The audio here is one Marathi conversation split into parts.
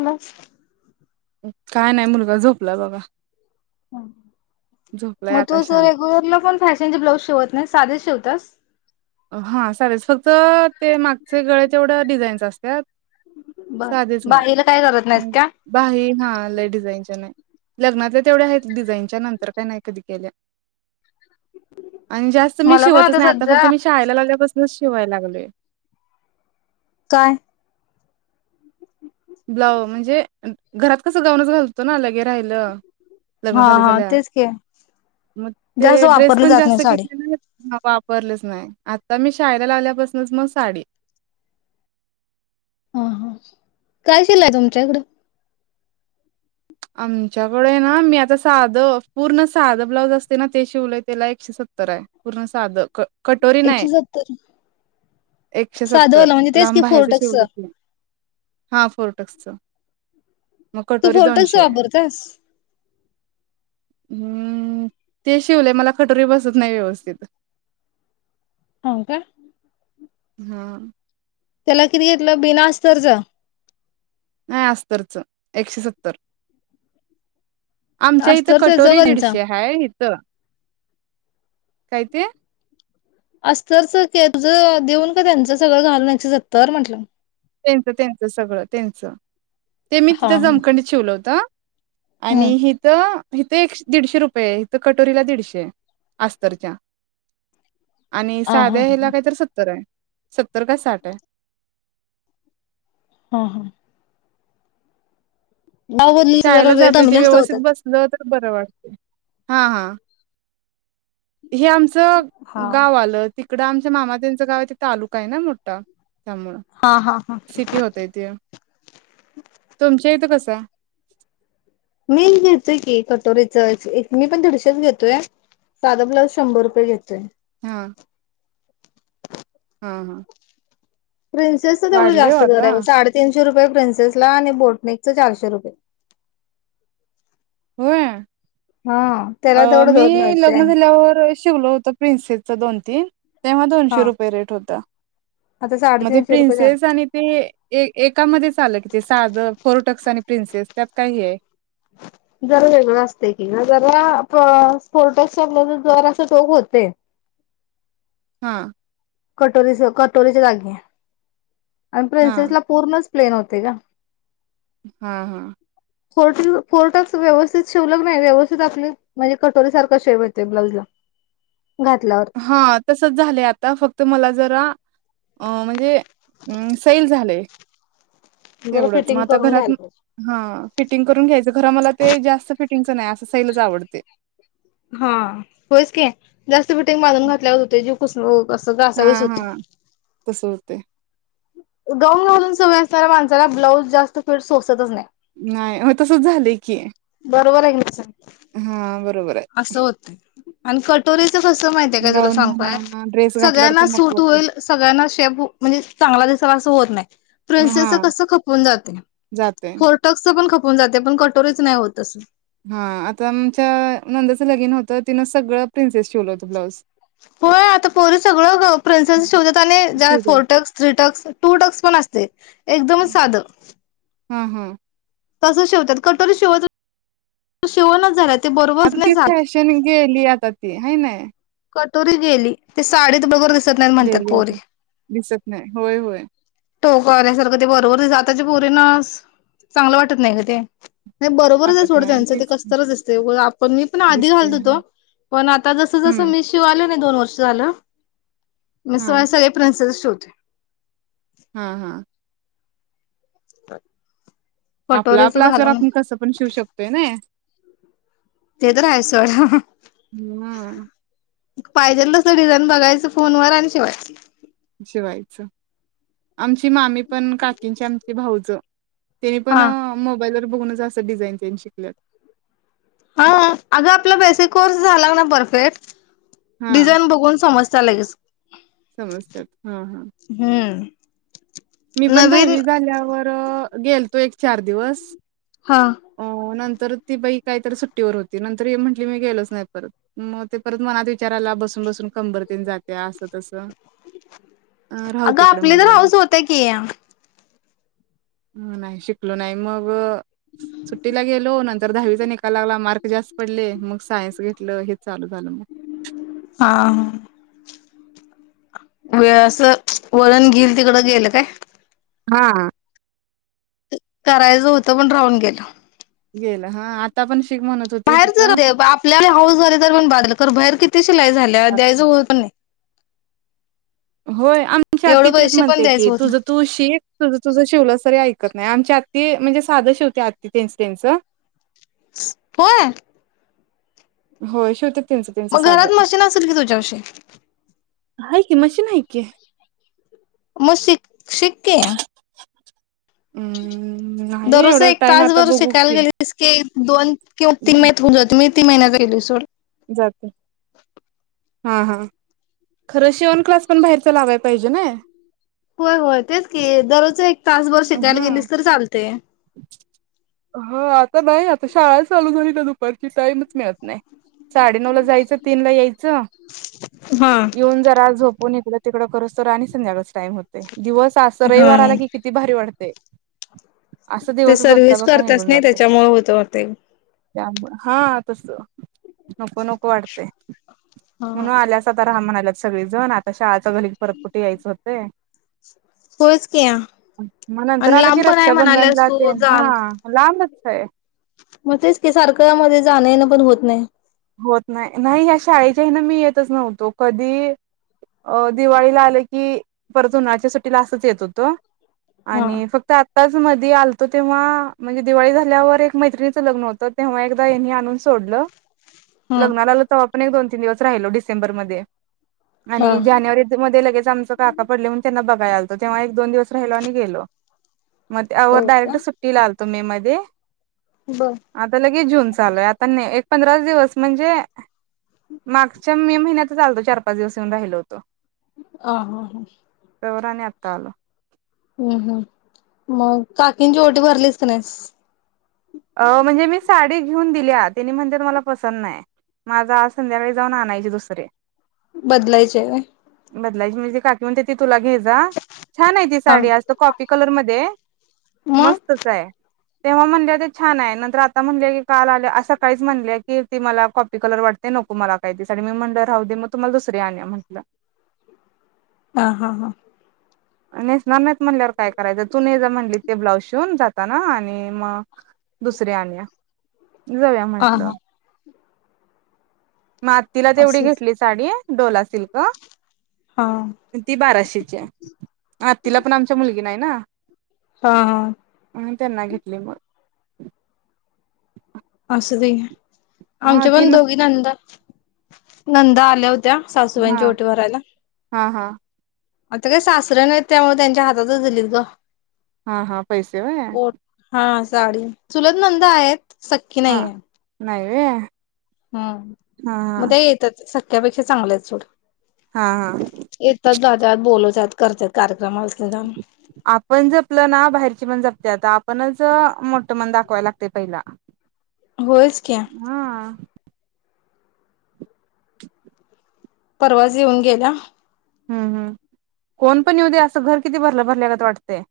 बस. काय नाय, मुलगा झोपला बघा. झोपलाय मग तु आता अस शांत. रेग्युलरला पण फॅशनचे ब्लाउज शिवत नाही, साधेच शिव. दस. हा साधेच, फक्त ते मागचे गळे तेवढं डिझाईन्स असत. त्यात. बर साधेच बाईला काय करत नाहीस मग, का भारी हा, लई डिझाईनच्या नाही. लग्नातल्या तेवढ्या आहेत डिझाईनच्या, नंतर काय नाही कधी केल्या. आणि जास्त मी मला पण शिवतच नाही, आता फक्त. सध्या शाळेला लागल्यापसन स्मुथ शिवाय लागलोय. काय, ब्लाऊ म्हणजे, घरात कसं गाऊनच घालतो ना, लगे राहिलं. लग्न हा हा झाल्या-झाल्या, तेच की मग जास्त ते ड्रेस वापरली पण जात नाही जास्त साडी घेतले ना. हा वापरलंच नाही, आता मी शाळेला लावल्यापसनच मग साडी. हा हा, काय शिलाई आहे तुमच्याकडं? आमच्याकडे ना, मी आता साधं पूर्ण साधं ब्लाऊज असते ना ते शिवलेय त्याला एकशे सत्तर आहे, पूर्ण साधं क कटोरी नाही, एकशे सत्तर एकशे सत्तर साधवाला म्हणजे तेच की लांब बाह्याच फोर्टक्स शिवलय, हा फुल टक्स. मग, कटोरी दोनशे! आहे. जबरदस, हम्म, ते शिवलेय मला कटोरी बसत नाही व्यवस्थित. हो-का. हा अ! त्याला किती घेतलं, बिना-अस्तर ज. नाही अस्तरच, एकशे सत्तर! आमच्या इथं अस्तरच कटोरी जगनचा दीडशे हाय. तर [inaudible] काय ते. अस्तरच केप ज, देऊन का त्यांचं सगळं घालून एकशे सत्तर! म्हटलं. त्यांच-त्यांच सगळं त्यांच. ते मी हा तिथं हा जमखंडीत शिवल होत. आणि हम्म हिथ. हिथे एक दीडशे रुपये! इथं कटोरीला दीडशे अस्तरच्या. आणि हा हा साध्या ह्याला काहीतर सत्तर आहे. सत्तर का साठ आहे. हं हं गाव बदलीच रेट आणि जरा जास्त होत्यात. बर वाटत हा हा. हे आमचं हा. गाव आलं तिकड आम मा मामाातच गाव तालुका आहे ना मोठा त्यामुळ हा हा हा च्या इथं कसंय? मी घेतोय की कटोरीच एक मी पण दीडशेच घेतोय, साधा ब्लाऊज शंभर रुपये घेतोय. हा हा हा. प्रिन्सेसच तेवढ वाढलंय ओ जास्त आता दर आहे बघ साडेतीनश शे रुपये प्रिनसेसला आणि बोटनेकच चारशे रुपये होय? हा त्याला अ तेवढं मी दर मिळतोय लग्न आणि झाल्यावर शिवल होतं प्रिन्सेसचं दोन तीन तेव्हा हा दोनशे रुपये रेट होता. आता मग ते साडेतीनशे रुपये झाले. प्रिनसेस आणि ते एकामध्ये चालं कि ते साध फोर्ट. टक्स आणि प्रिन्सेस त्यात काही आहे. जर वेगळं असतंय की गं जरा स्पोट आपलं जर असं टोक होतय हा कटोरीच कटोरीच्या जागी आणि हा प्रिन्सेसला पूर्णच प्लेन होतय ग. हा हा फो फोर टक्स व्यवस्थित शिवल क नई व्यवस्थित आपली म्हणजे कटोरी सारखा शेप येतय ब्लाउजला घातल्यावर हा तसच झालंय आता फक्त मला जरा अ म्हणजे सैल झालंय. जरा तेवढंच मग फिटिंग आता करून घरात घ्यायला पाहिजे. हा फिटिंग करून घ्यायचं आता खरं मला ते जास्त फिटिंग नाही आ हा होयच की जास्त फिटींग बांधून घातल्यावर होतंय जीव कुसव हा हा तस हुतय गाऊन लाजून सय असणाऱ्या माणसाला ब्लाऊज जास्त फिट सोसतच नाही. नाही होय तसच झालंय की रोबर हाय का नई सांग हा बरोबर आहे असं होतंय आणि कटोरी च कस माहिती गाऊन हात काय म्हणा [unintelligible] ड्रेस घातल्यावर सगळ्यांना पण नको वाटते असं तवा असं होत नाही. हा प्रिन्सेस कस खपून जात, जाते फोर्टक् पण ख होऊन जातय पण कटोरीच नाही होत अस हा आता आमच्या नंदाचं लगिन होतं तिनं सगळं प्रिन्सेस ठेवलं होतं ब्लाउज होय आता पोरी सगळं प्रिन्सेस शिवतात आणि ज्या शिवलं. Four tucks three tucks. Two tucks पण असतय. एकदमच साध. हा हा तसं शिवतात कटोरी शिवत [inaudible] शिवणच झाल्यात. आता ती फॅशन गेली आता ती हाय नी. तुरी गेली ते साडीत बरोबर दिसत नाहीत म्हणतात गली पोरी आता दिसत नाही होय होय टोकल्यासारखं ते बरोबर जाताची पुरी ना चांगलं वाटत नाही ग ते. नाही बरोबरच आहे वाटत सोडं नाही त्यांचं ते तीच कसतच असतें आपण मी पण आधी दिसते घालत होतो पण आता जस जसं हम्म मी शिवालो नाही दोन वर्ष कस झालं मी हा समयसग प्रनस शू [inaudible] हा हा [unintelligible] आपला कटोरीच आपला असल्यावर घालून आपण कसं पण शिवू शकतोय नाई ते तर आहेच सोड. हा पाहिजेल तसं डिझाईन बघायचं फोनवर आणि शिवायचं. शिवायचं आमची मामी पण काकींची आमची भाऊजयं तेनी पण हा. मोबाईलवर बघूनच असं डिझाईन तेन शिकल्यात. हा. अग आपला बेसिक कोर्स झाला ना परफेक्ट डिझाईन बघून समज च लगेच. समजत्यात. हा हा हम्म मी पण नवीन दहावी झाल्यावर गेलतो एक चार दिवस हा -तर ती बाई काहीतरी सुट्टीवर होती. नंतर म्हटली मी गेलोच नाही परत मग ते परत मनात विचारायला बसून बसून कंबरतेन जाते असं तस अगं आपली तर हौस होत्या की ह नाही शिकलो नाही मग सुट्टीला गेलो नं- -तर दहावीचा निकाल लागला. मार्क जास्त पडले मग सायन्स घेतलं हे चालू. झालं मग हा व्हयं असं वळण घेईल तिकडं गेल काय? हा करायचं होतं पण राहून गेलं. गेलं हा आता पण शिक म्हणत होती बाहेरचं तिथं राहूदे आपली आपली हौस झाली तर पण बास झालं. बाहेर किती शिलाई झाल्या द्यायचं होत पण नाही. होय आमच्या आत्ती एवढे तेच पैसे पण म्हणते द्यायच की होत तुझं नाही तू शिक तुझं तुझ शिवलीस तरी ऐक नाही आमच्या आत्ती म्हणजे साधं शिवते आत्ती त्यांच त्याचं होयं होयं शिवत्यात. त्यांचं त्यांचं मग साधं घरात मशीन असेल की तुझ्यापाशी हाय की मशीन हाय की. मग शिक शिक की अम्म नाही दररोज एवढा एक टाइम आता तासभर बघू शिकायला की गेलीस की दोन किंवा तीन महिन्यात होऊन जात. मी किती महिन्यात घरी गेली सर? जात. हा! हा! खरं, शिवन क्लास पण बाहेरचा लावायला पाहिजे ना. होय, होय! तेच की दररोज एक तासभर शिकायला हा. गेलीस तर चालतंय. हा, आता नाही आता शाळा चालू झाली, तर दुपारची टाइमच मिळत नाही. साडे नऊ ला जायचं तीन ला यायचं. हा येऊन जरा झोपून घेतलं तिकड करोस तर आणि संध्याकाळचा टाईम होतोय. दिवस आस हा रविवार आला की किती भारी वाटतंय? ते सर्विस बघता करतच नाही त्याच्यामुळे होत ते. त्यामुळं हा तस नको नको वाटतंय. हा म्हणून आल्यासा तर राहा म्हणाल्यात. सगळे जण आता शाळाच्या घरी परत कुठे यायचं होते? होयच की या आणि लांब पण आहे मला. मनला तेन हा. लां [inaudible] म तेच की, सारखं मधे जाणं येणंपण होत नाय. होत नाही. नाही या शाळेच्या हेनं मी येतच नव्हतो. कधी अ दिवाळीला आलं की, परत उन्हाळ्याच्या सुट्टीला असंच येत होतो. हा आणि फक्त आत आताच मधी आलतो तेव्हा म्हणजे दिवाळी झाल्यावर एक मैत्रिणीचं लग्न होतं, तेव्हा एकदा हेनी आणून सोडलं. हम्म लग्नाला आलो तवा पण एक दोन तीन दिवस राहिलो, डिसेंबरमध्ये हा आणि जानेवारीमध्ये लगेच आमचं काका पडले म्हणून त्यांना बघा य आलतो, तेव्हा एक दोन दिवस राहिलो आणि गेलो. मग हो त्यावर का? डायरेक्ट सुट्टीला आल तुम्ही मध्ये बर. आता जून चालू हाय, आता नाय एक पंधराच दिवस म्हणजे मागच्या मे महिन्यातच आलतो, चारपाच दिवस येऊन राहिलो होतो. आ हा हा. तवर आणि आता आलो. हम्म हम्म, मग काकींची ओटी भरलीस का नाहीस? अ म्हणजे मी साडी घीऊन दिल्या, तेनी म्हणत्यात मला पसंत नाय. म आज संध्याकाळी जाऊन आणायची दुसरी. बदलायची हाय व्हय? बदलायची म्हणजे काकी म्हणत्या, ती तुला घे जा. छान आहे ती हा साडी. असं कॉपी कलरमध्ये आहे, मग मस्तच आहे. तेव्हा म्हणल्या होत्या छान आहे नंतर आता म्हणल्या की, काल आल्या. आज सकाळीच म्हणली की, ती मला कॉपी कलर वाटते, नको मला काही ती साडी. मी म्हणलं राहू दे मग, तुम्हाला दुसरी आणूया म्हटलं. हा हा हा. नेसणार नाहीत म्हणल्यावर काय करायचं? तु ने जा म्हणली, ते ब्लाऊज शिवून जाताना आणि मग दुसरी आणूया. जाऊया हा म्हटलं. हा मग आत्तीला तेवढी असेच घेतली साडी. डोला सिल्क हा ती बाराशेची आहे. आत्तीलापण आमच्या मुलगी नाही ना. हा हा अं. त्यांना घेतली मग. असूदे घे. हा आमच्यापण तीन दोघी नंदा नंदा आल्या हु त्या, सासूबाईंची हा ओटी भरायला. हा हा आता काय सासरं नाही त्यामुळे त्यांच्या हातातच दिलीत ग हा हा पैसे होय. ओट हा साडी चुलत नंदा आहेत. सख्खी हा नाहीय. नाही व्हय. हम्म हा मग ते येत्यात. त्यापेक्षा चांगलं आहे सोड हा हा येतात जातात बोलवतात करतात कार्यक्रम असलं. आपण जपलं ना बाहेरची पण जपत्यात आप आपणच मोठ मन दाखवायला लागते पहिला होयच की हा क [inaudible] परवाच येऊन गेल्या. हम्म हम कोण पण येऊ दे असं घर किती भरलं भरल्यागत वाटतंय.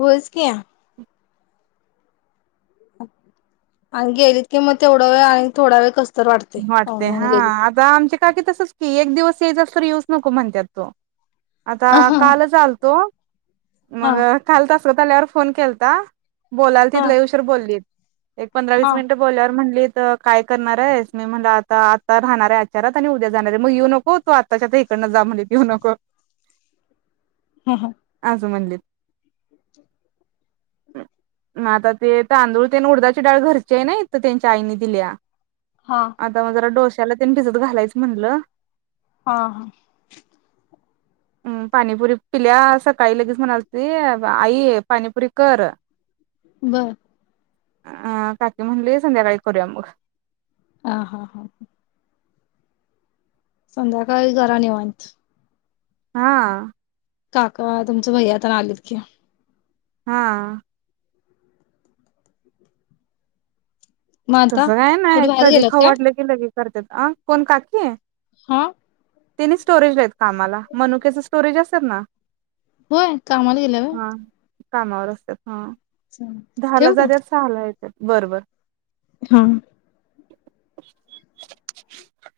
होयच की. आणि गेलीत की मग तेवढा वेळ आणि थोडा वेळ कस. वाटते हा आता आमचे काकी तसच की एक दिवस ये जात येवूस नको म्हणतात तो आता हा हा कालच आलतो. हा मग काल तस शमृतला यावर फोन केलता. बोलाल हा तिथ लयुशवर बोललीत. एक पंधरा हा वसनिट बोल्यावर म्हणली. तर काय करणार आहे. मी म्हटलं आता आता राहणारे आचारात आणि उद्या जाणार आहे मग येऊ नको तो आताच्या इकड ली तनक हा आजो म्हणलीित मग आता ते तांदूळ ते उडदाची डाळ घरची आहे नाही. तर त्यांच्या आईने दिल्या हा आता मजरा डोसे त्याला तनी भिजत घालायचं म्हणलं. हा हा. हम् पाणीपुरी पिल्या सकाळी लगेच म्हणाल त आई पाणीपुरी कर बर. अ काकी म्हणली संध्याकाळी करूया मग हा हा हा ह संध्याकाळी घरा निवांत हा काका तुमच भै आता आलेत की हा मग आता तसं काय ना कुठे बाहेर कधी गेल्यात ख काय वाटलं की लगेच करतात अ कोण काकी आहे हा तिने स्टोरेज लात कामाला मनुकेच स्टोरेज असल ना होय कामाला गेल्यावर हा कामावर असतात हा दहा ला ठेवू का झाल्यावर सहा ला येत बरोबर हा [inaudible]